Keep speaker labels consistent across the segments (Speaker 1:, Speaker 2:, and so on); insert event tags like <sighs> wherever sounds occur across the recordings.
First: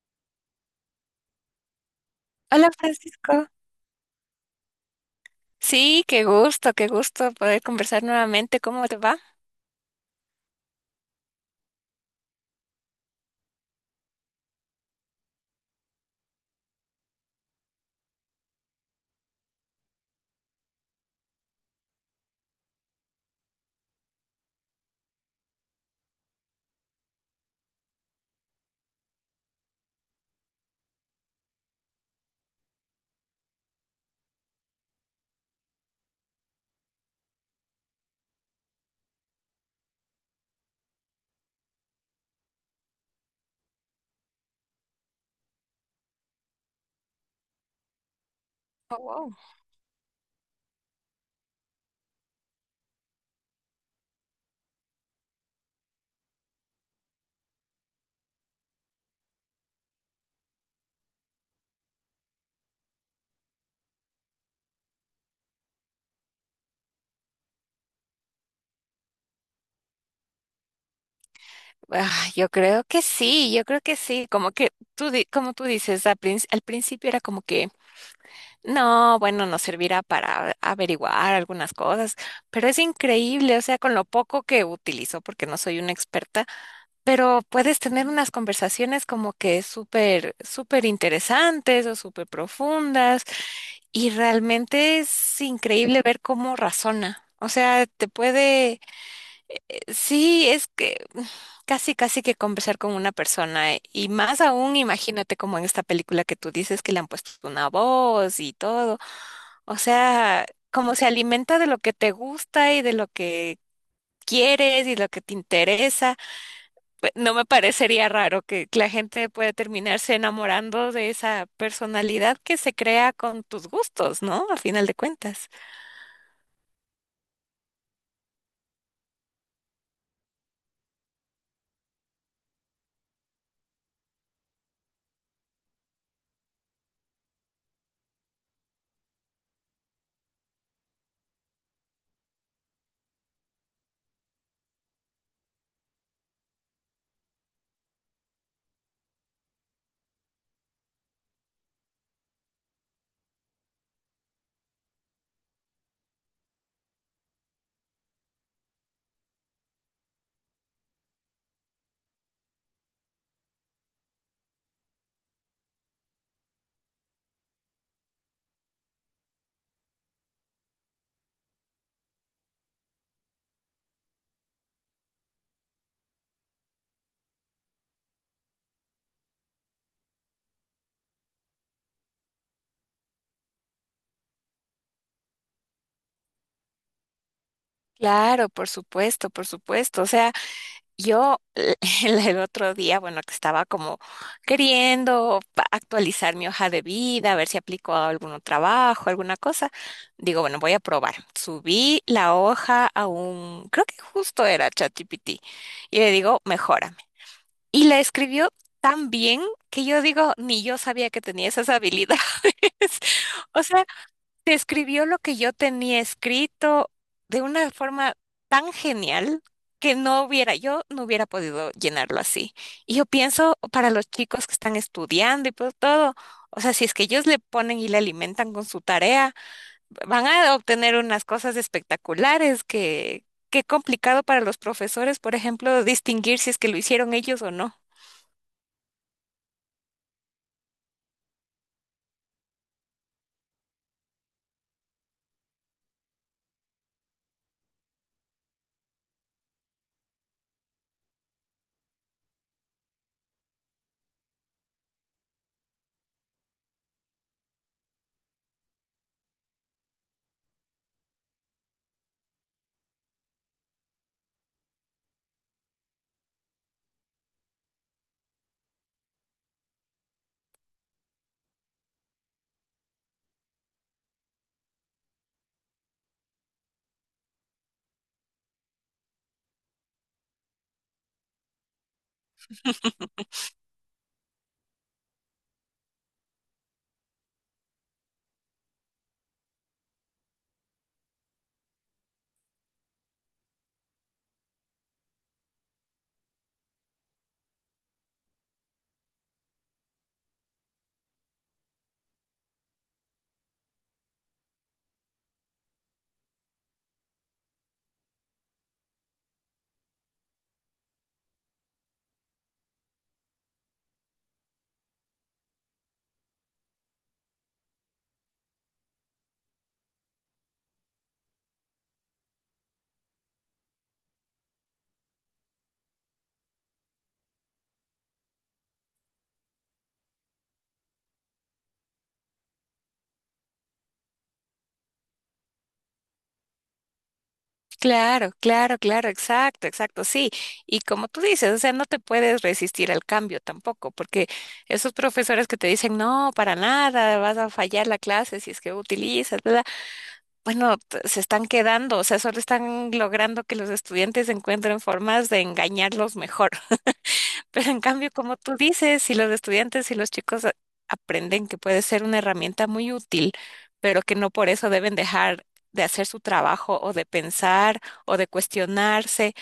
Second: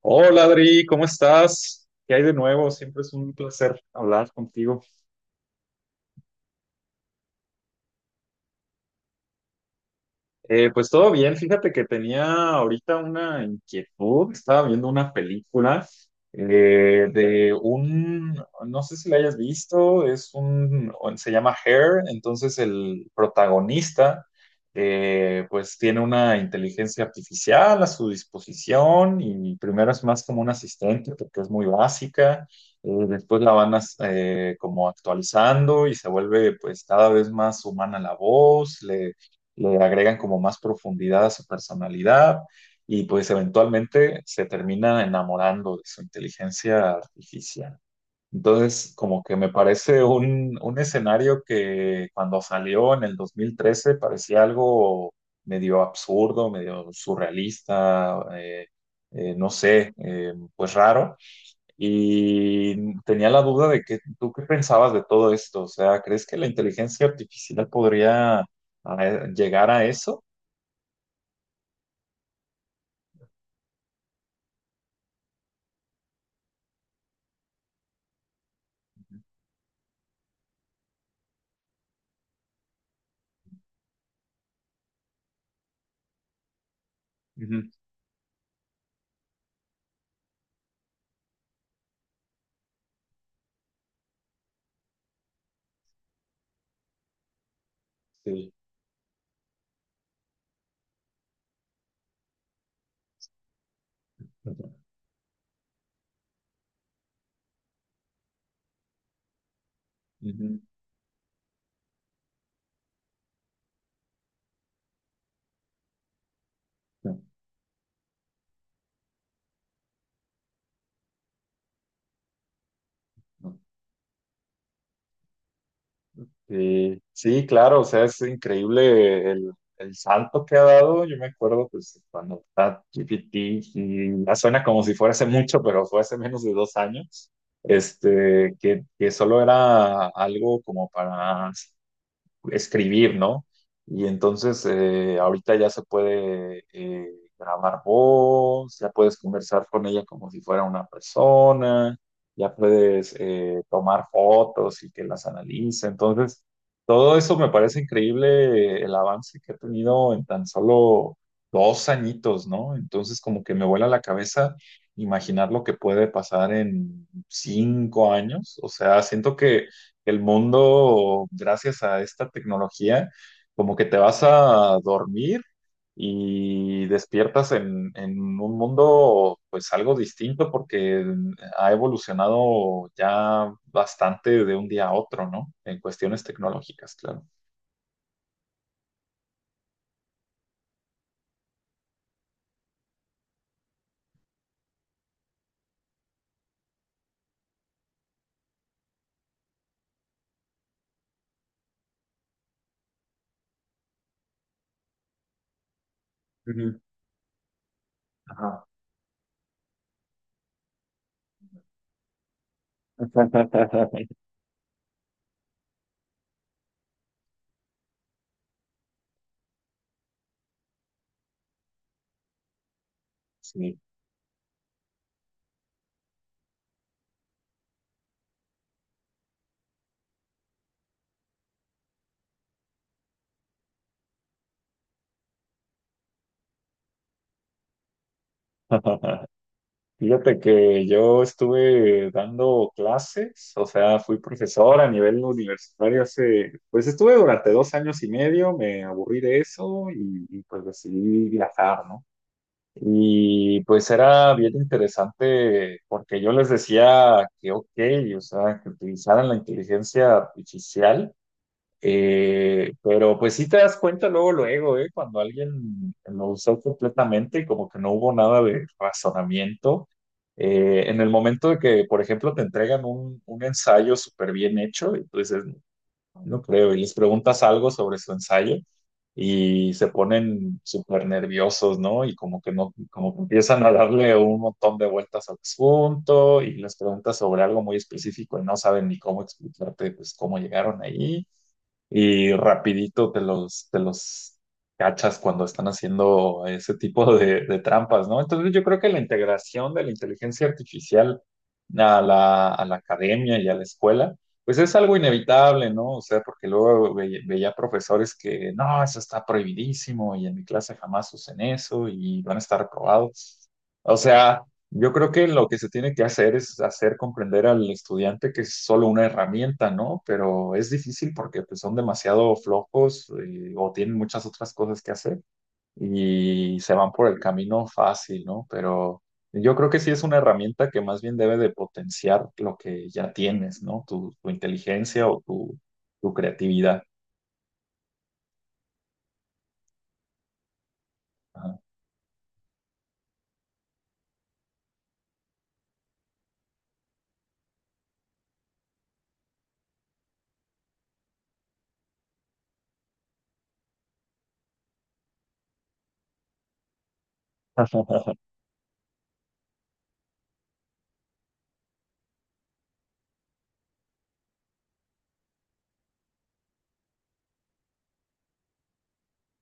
Speaker 1: Hola Adri, ¿cómo estás? ¿Qué hay de nuevo?
Speaker 2: Hola,
Speaker 1: Siempre es un
Speaker 2: Francisco.
Speaker 1: placer hablar contigo.
Speaker 2: Sí, qué gusto poder conversar nuevamente. ¿Cómo te va?
Speaker 1: Pues todo bien, fíjate que tenía ahorita una inquietud. Estaba viendo una película eh, de un, no sé si la hayas visto, se llama Hair. Entonces el protagonista pues tiene una inteligencia artificial a su disposición, y primero es más como un asistente porque es muy básica. Después la van como actualizando y se vuelve pues cada vez más humana la voz. Le agregan como más profundidad a su personalidad, y pues eventualmente se termina enamorando de su inteligencia artificial. Entonces,
Speaker 2: Oh,
Speaker 1: como
Speaker 2: wow.
Speaker 1: que me parece un escenario que cuando salió en el 2013 parecía algo medio absurdo, medio surrealista. No sé, pues raro. Y tenía la duda de que tú qué pensabas de todo esto. O sea, ¿crees que la inteligencia artificial podría llegar a eso?
Speaker 2: Ah, yo creo que sí, yo creo que sí. Como que tú, como tú dices, al, al principio era como que, no, bueno, nos servirá para averiguar algunas cosas, pero es increíble, o sea, con lo poco que utilizo, porque no soy una experta, pero
Speaker 1: Ujú.
Speaker 2: puedes tener unas conversaciones como que súper, súper interesantes o súper profundas. Y realmente es increíble ver cómo razona. O sea, te
Speaker 1: Sí.
Speaker 2: puede, sí, es que <sighs> casi, casi que conversar con una persona. Y más aún,
Speaker 1: Ujú.
Speaker 2: imagínate como en esta película que tú dices que le han puesto una voz y todo. O sea, como se alimenta de lo que te gusta y de lo que quieres y lo que te interesa. Pues no me parecería raro que la gente pueda terminarse enamorando de esa personalidad que se crea con tus gustos, ¿no? A final de cuentas.
Speaker 1: Sí, sí, claro, o sea, es increíble el salto que ha dado. Yo me acuerdo, pues, cuando ChatGPT, y ya suena como si fuera hace mucho, pero fue hace menos de 2 años, este, que solo era algo como para escribir, ¿no? Y entonces ahorita ya se puede grabar voz, ya puedes conversar con ella como si fuera una persona, ya puedes tomar fotos y que las analice. Entonces, todo eso me parece increíble el avance que ha tenido en tan solo 2 añitos, ¿no? Entonces, como que me vuela la cabeza imaginar lo que puede pasar en 5 años. O sea, siento que el mundo, gracias a esta tecnología, como que te vas a dormir y despiertas en un mundo pues algo distinto porque ha evolucionado ya bastante de un día a otro, ¿no? En cuestiones tecnológicas, claro.
Speaker 2: Claro, por supuesto, por supuesto. O sea, yo <laughs> el otro día, bueno, que estaba como queriendo actualizar mi hoja de vida, a ver si aplico a algún trabajo, alguna cosa. Digo, bueno, voy a probar. Subí la hoja a un, creo que justo era ChatGPT, y le digo,
Speaker 1: Ujú.
Speaker 2: mejórame. Y la escribió
Speaker 1: Ajá.
Speaker 2: tan bien que yo digo, ni yo sabía que tenía esas habilidades. <laughs> O sea,
Speaker 1: <laughs>
Speaker 2: te escribió lo que yo tenía escrito de una forma tan genial que no hubiera, yo no hubiera podido llenarlo así. Y yo pienso
Speaker 1: Sí.
Speaker 2: para los chicos que están estudiando y pues todo, o sea, si es que ellos le ponen y le alimentan con su tarea, van a obtener unas cosas espectaculares que, qué complicado para los profesores, por ejemplo, distinguir si es que lo hicieron ellos o no.
Speaker 1: <laughs> Fíjate que yo estuve dando clases, o sea, fui profesor a nivel universitario hace, pues estuve durante 2 años y medio, me aburrí de eso pues decidí viajar, ¿no? Y pues era bien interesante porque yo les decía que, ok, o sea, que utilizaran la inteligencia artificial, pero pues sí te das cuenta luego, luego, cuando alguien lo usó completamente, como que no hubo nada de razonamiento. En el momento de que, por ejemplo, te entregan un ensayo súper bien hecho, y tú dices, no creo, y les preguntas algo sobre su ensayo y se ponen súper nerviosos, ¿no? Y como que no,
Speaker 2: <laughs>
Speaker 1: como que empiezan a darle un montón de vueltas al asunto y les preguntas sobre algo muy específico y no saben ni cómo explicarte, pues, cómo llegaron ahí, y rapidito te los cachas cuando están haciendo ese tipo de trampas, ¿no? Entonces yo creo que la integración de la inteligencia artificial a la academia y a la escuela, pues es algo inevitable, ¿no? O sea, porque luego veía profesores que, no, eso está prohibidísimo y en mi clase jamás usen eso y van a estar reprobados. O sea. Yo creo que lo que se tiene que hacer es hacer comprender al estudiante que es solo una herramienta, ¿no? Pero es difícil porque pues, son demasiado flojos, o tienen muchas otras cosas que hacer, y se van por el camino fácil, ¿no? Pero yo creo que sí es una herramienta que más bien debe de potenciar lo que ya tienes, ¿no? Tu inteligencia o tu creatividad.
Speaker 2: Claro, claro, claro, exacto, exacto, sí. Y como tú dices,
Speaker 1: Ajá.
Speaker 2: o sea, no te puedes resistir al cambio tampoco, porque esos profesores que te dicen, no, para nada, vas a fallar la clase si es que utilizas, bla, bla", bueno, se están quedando, o sea, solo están logrando que los estudiantes encuentren formas de engañarlos mejor. Pero en cambio,
Speaker 1: <laughs>
Speaker 2: como tú dices, si los estudiantes y los chicos aprenden que puede ser una herramienta muy útil, pero que no por eso deben dejar de hacer su trabajo o de pensar o de cuestionarse,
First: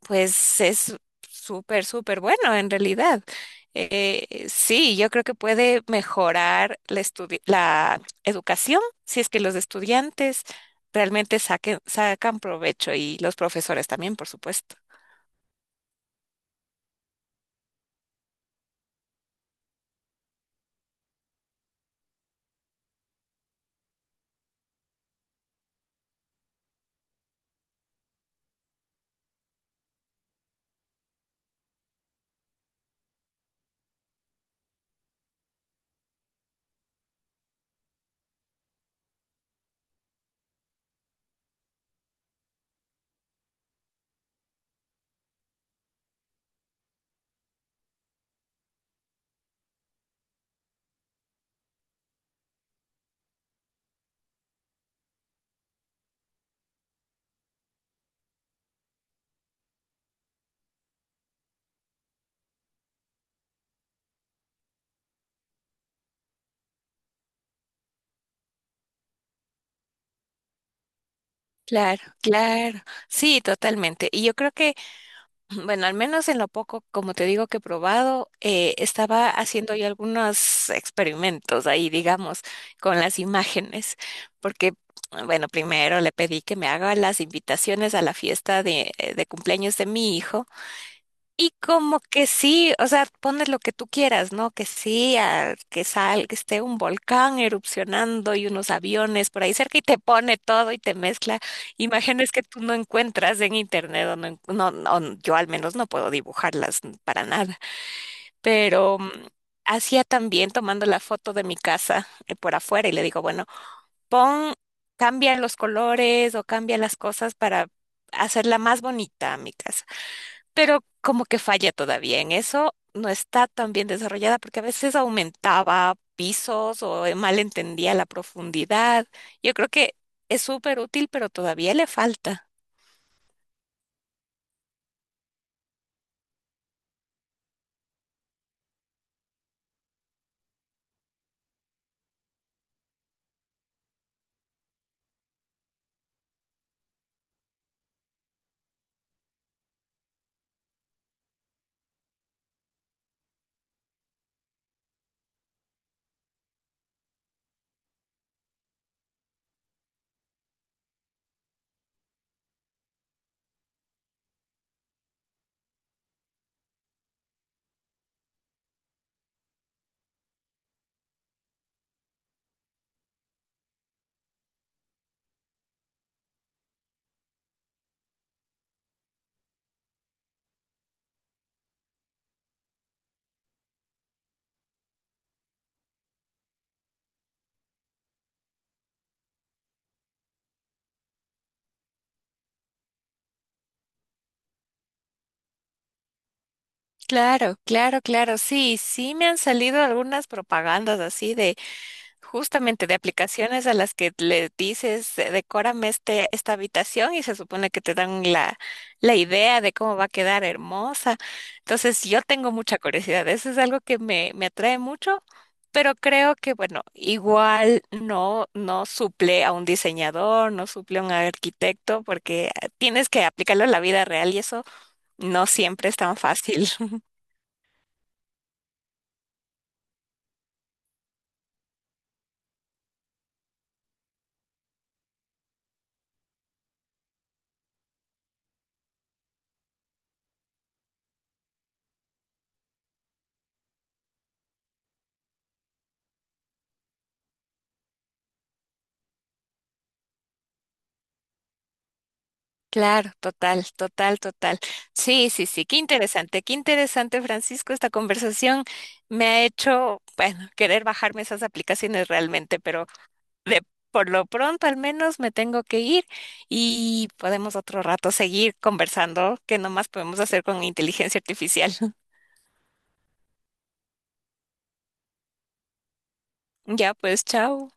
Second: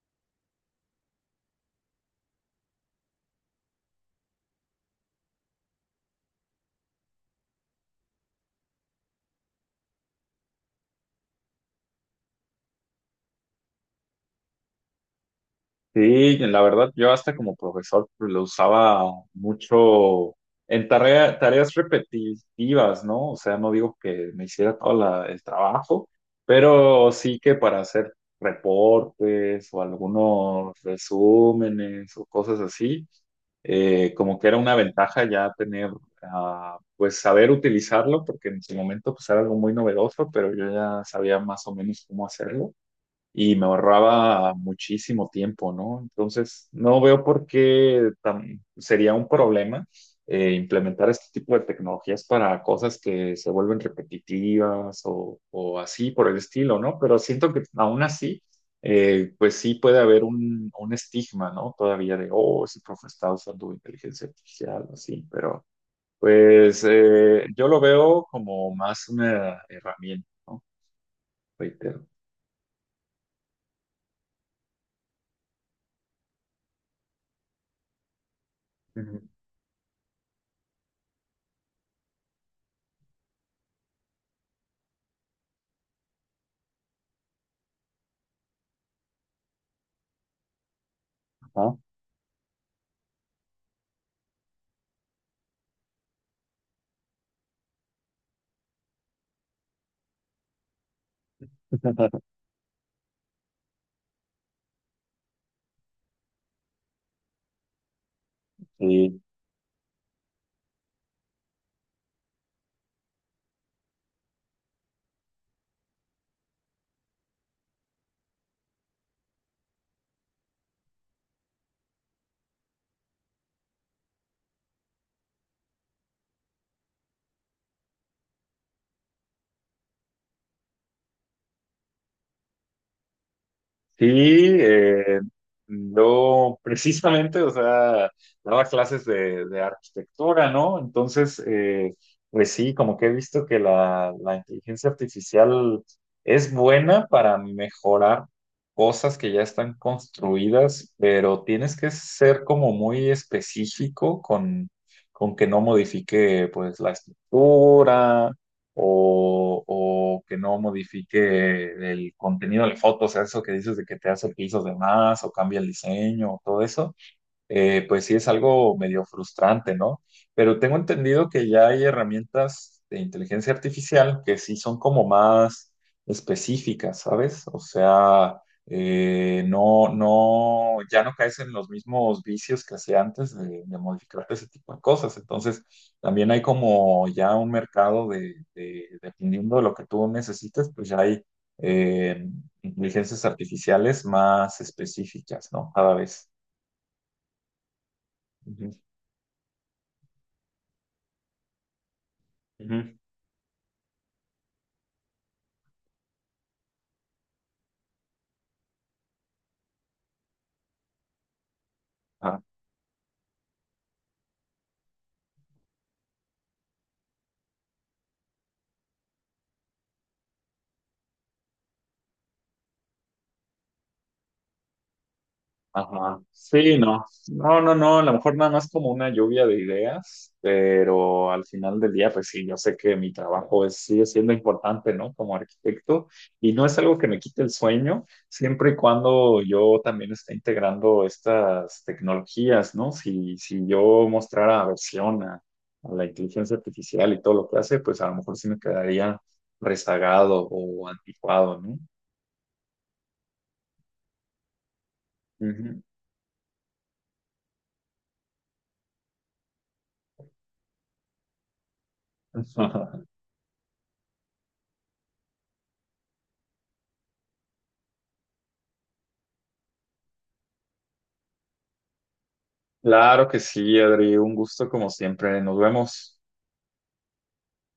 Speaker 2: pues es súper, súper bueno en realidad. Sí, yo creo que puede mejorar la, la educación si es que los estudiantes realmente sacan provecho y los profesores también, por supuesto.
Speaker 1: Sí, la verdad, yo hasta como profesor pues, lo usaba mucho en tareas repetitivas, ¿no? O sea, no digo que me hiciera todo el trabajo, pero sí que para hacer reportes o algunos resúmenes o cosas así, como que era una ventaja ya tener, pues saber utilizarlo, porque en su momento pues era algo muy novedoso, pero yo ya sabía más o menos cómo hacerlo y me ahorraba muchísimo tiempo, ¿no? Entonces, no veo por qué sería un problema implementar este tipo de tecnologías para cosas que se vuelven repetitivas o, así por el estilo, ¿no? Pero siento que aún así, pues sí puede haber un estigma, ¿no? Todavía de, oh, ese profe está usando inteligencia artificial, así, pero pues yo lo veo como más una herramienta, ¿no?
Speaker 2: Claro,
Speaker 1: Reitero.
Speaker 2: claro, sí, totalmente. Y yo creo que, bueno, al menos en lo poco, como te digo, que he probado,
Speaker 1: Ujú.
Speaker 2: estaba haciendo yo algunos experimentos ahí, digamos, con las imágenes, porque, bueno, primero le pedí que me haga las invitaciones a la fiesta de cumpleaños de mi hijo. Y
Speaker 1: Ajá.
Speaker 2: como que sí, o sea, pones lo que tú quieras, ¿no? Que sí, que sal, que esté un volcán erupcionando y unos aviones por ahí cerca y te pone todo y te mezcla imágenes
Speaker 1: <laughs>
Speaker 2: que tú no encuentras en internet o no, no, no, yo al menos no puedo dibujarlas para nada. Pero
Speaker 1: Sí.
Speaker 2: hacía también tomando la foto de mi casa por afuera y le digo, bueno, pon, cambia los colores o cambia las cosas para hacerla más bonita a mi casa, pero como que falla todavía en eso, no está tan bien desarrollada porque a veces aumentaba pisos o mal entendía la profundidad. Yo creo que es súper útil, pero todavía le falta.
Speaker 1: Sí, eh, yo precisamente, o sea, daba clases de arquitectura, ¿no? Entonces, pues sí, como que he visto que la inteligencia artificial es buena para mejorar cosas que ya están construidas, pero tienes que ser como muy específico con que no modifique, pues, la estructura, o que no modifique el contenido de la foto. O sea, eso que dices de que te hace pisos de más o cambia el diseño o todo eso, pues sí es algo medio frustrante, ¿no? Pero tengo entendido que ya hay herramientas de inteligencia artificial que sí son como más específicas, ¿sabes? O sea, no, no, ya no caes en los mismos vicios que hacía antes de modificarte ese tipo de cosas. Entonces, también hay como ya un mercado dependiendo de lo que tú necesites, pues ya hay eh, inteligencias artificiales más específicas, ¿no? Cada vez.
Speaker 2: Claro, claro, claro,
Speaker 1: Ujú.
Speaker 2: sí, sí me han salido algunas propagandas así de justamente de
Speaker 1: Ujú.
Speaker 2: aplicaciones a las que le dices, decórame este, esta habitación y se supone que te dan la, la idea de cómo va a quedar hermosa. Entonces yo
Speaker 1: Ah,
Speaker 2: tengo mucha curiosidad, eso es algo que me atrae mucho, pero creo que bueno, igual no, no suple a un diseñador, no suple a un arquitecto, porque tienes que aplicarlo a la vida real y eso no siempre es tan
Speaker 1: ajá.
Speaker 2: fácil.
Speaker 1: Sí, no.
Speaker 2: <laughs>
Speaker 1: No, no, no. A lo mejor nada más como una lluvia de ideas, pero al final del día, pues sí, yo sé que mi trabajo es, sigue siendo importante, ¿no? Como arquitecto, y no es algo que me quite el sueño, siempre y cuando yo también esté integrando estas tecnologías, ¿no? Si, si yo mostrara aversión a la inteligencia artificial y todo lo que hace, pues a lo mejor sí me quedaría rezagado o anticuado, ¿no?
Speaker 2: Claro, total, total, total. Sí, sí, sí,
Speaker 1: Ujú.
Speaker 2: qué interesante, Francisco. Esta conversación me ha hecho, bueno, querer bajarme esas aplicaciones realmente, pero
Speaker 1: <laughs>
Speaker 2: de por lo pronto al menos me tengo que ir y podemos otro rato seguir conversando, que nomás podemos hacer con inteligencia artificial. <laughs>
Speaker 1: Claro que sí, Adri, un gusto como siempre. Nos vemos.
Speaker 2: Ya, pues, chao.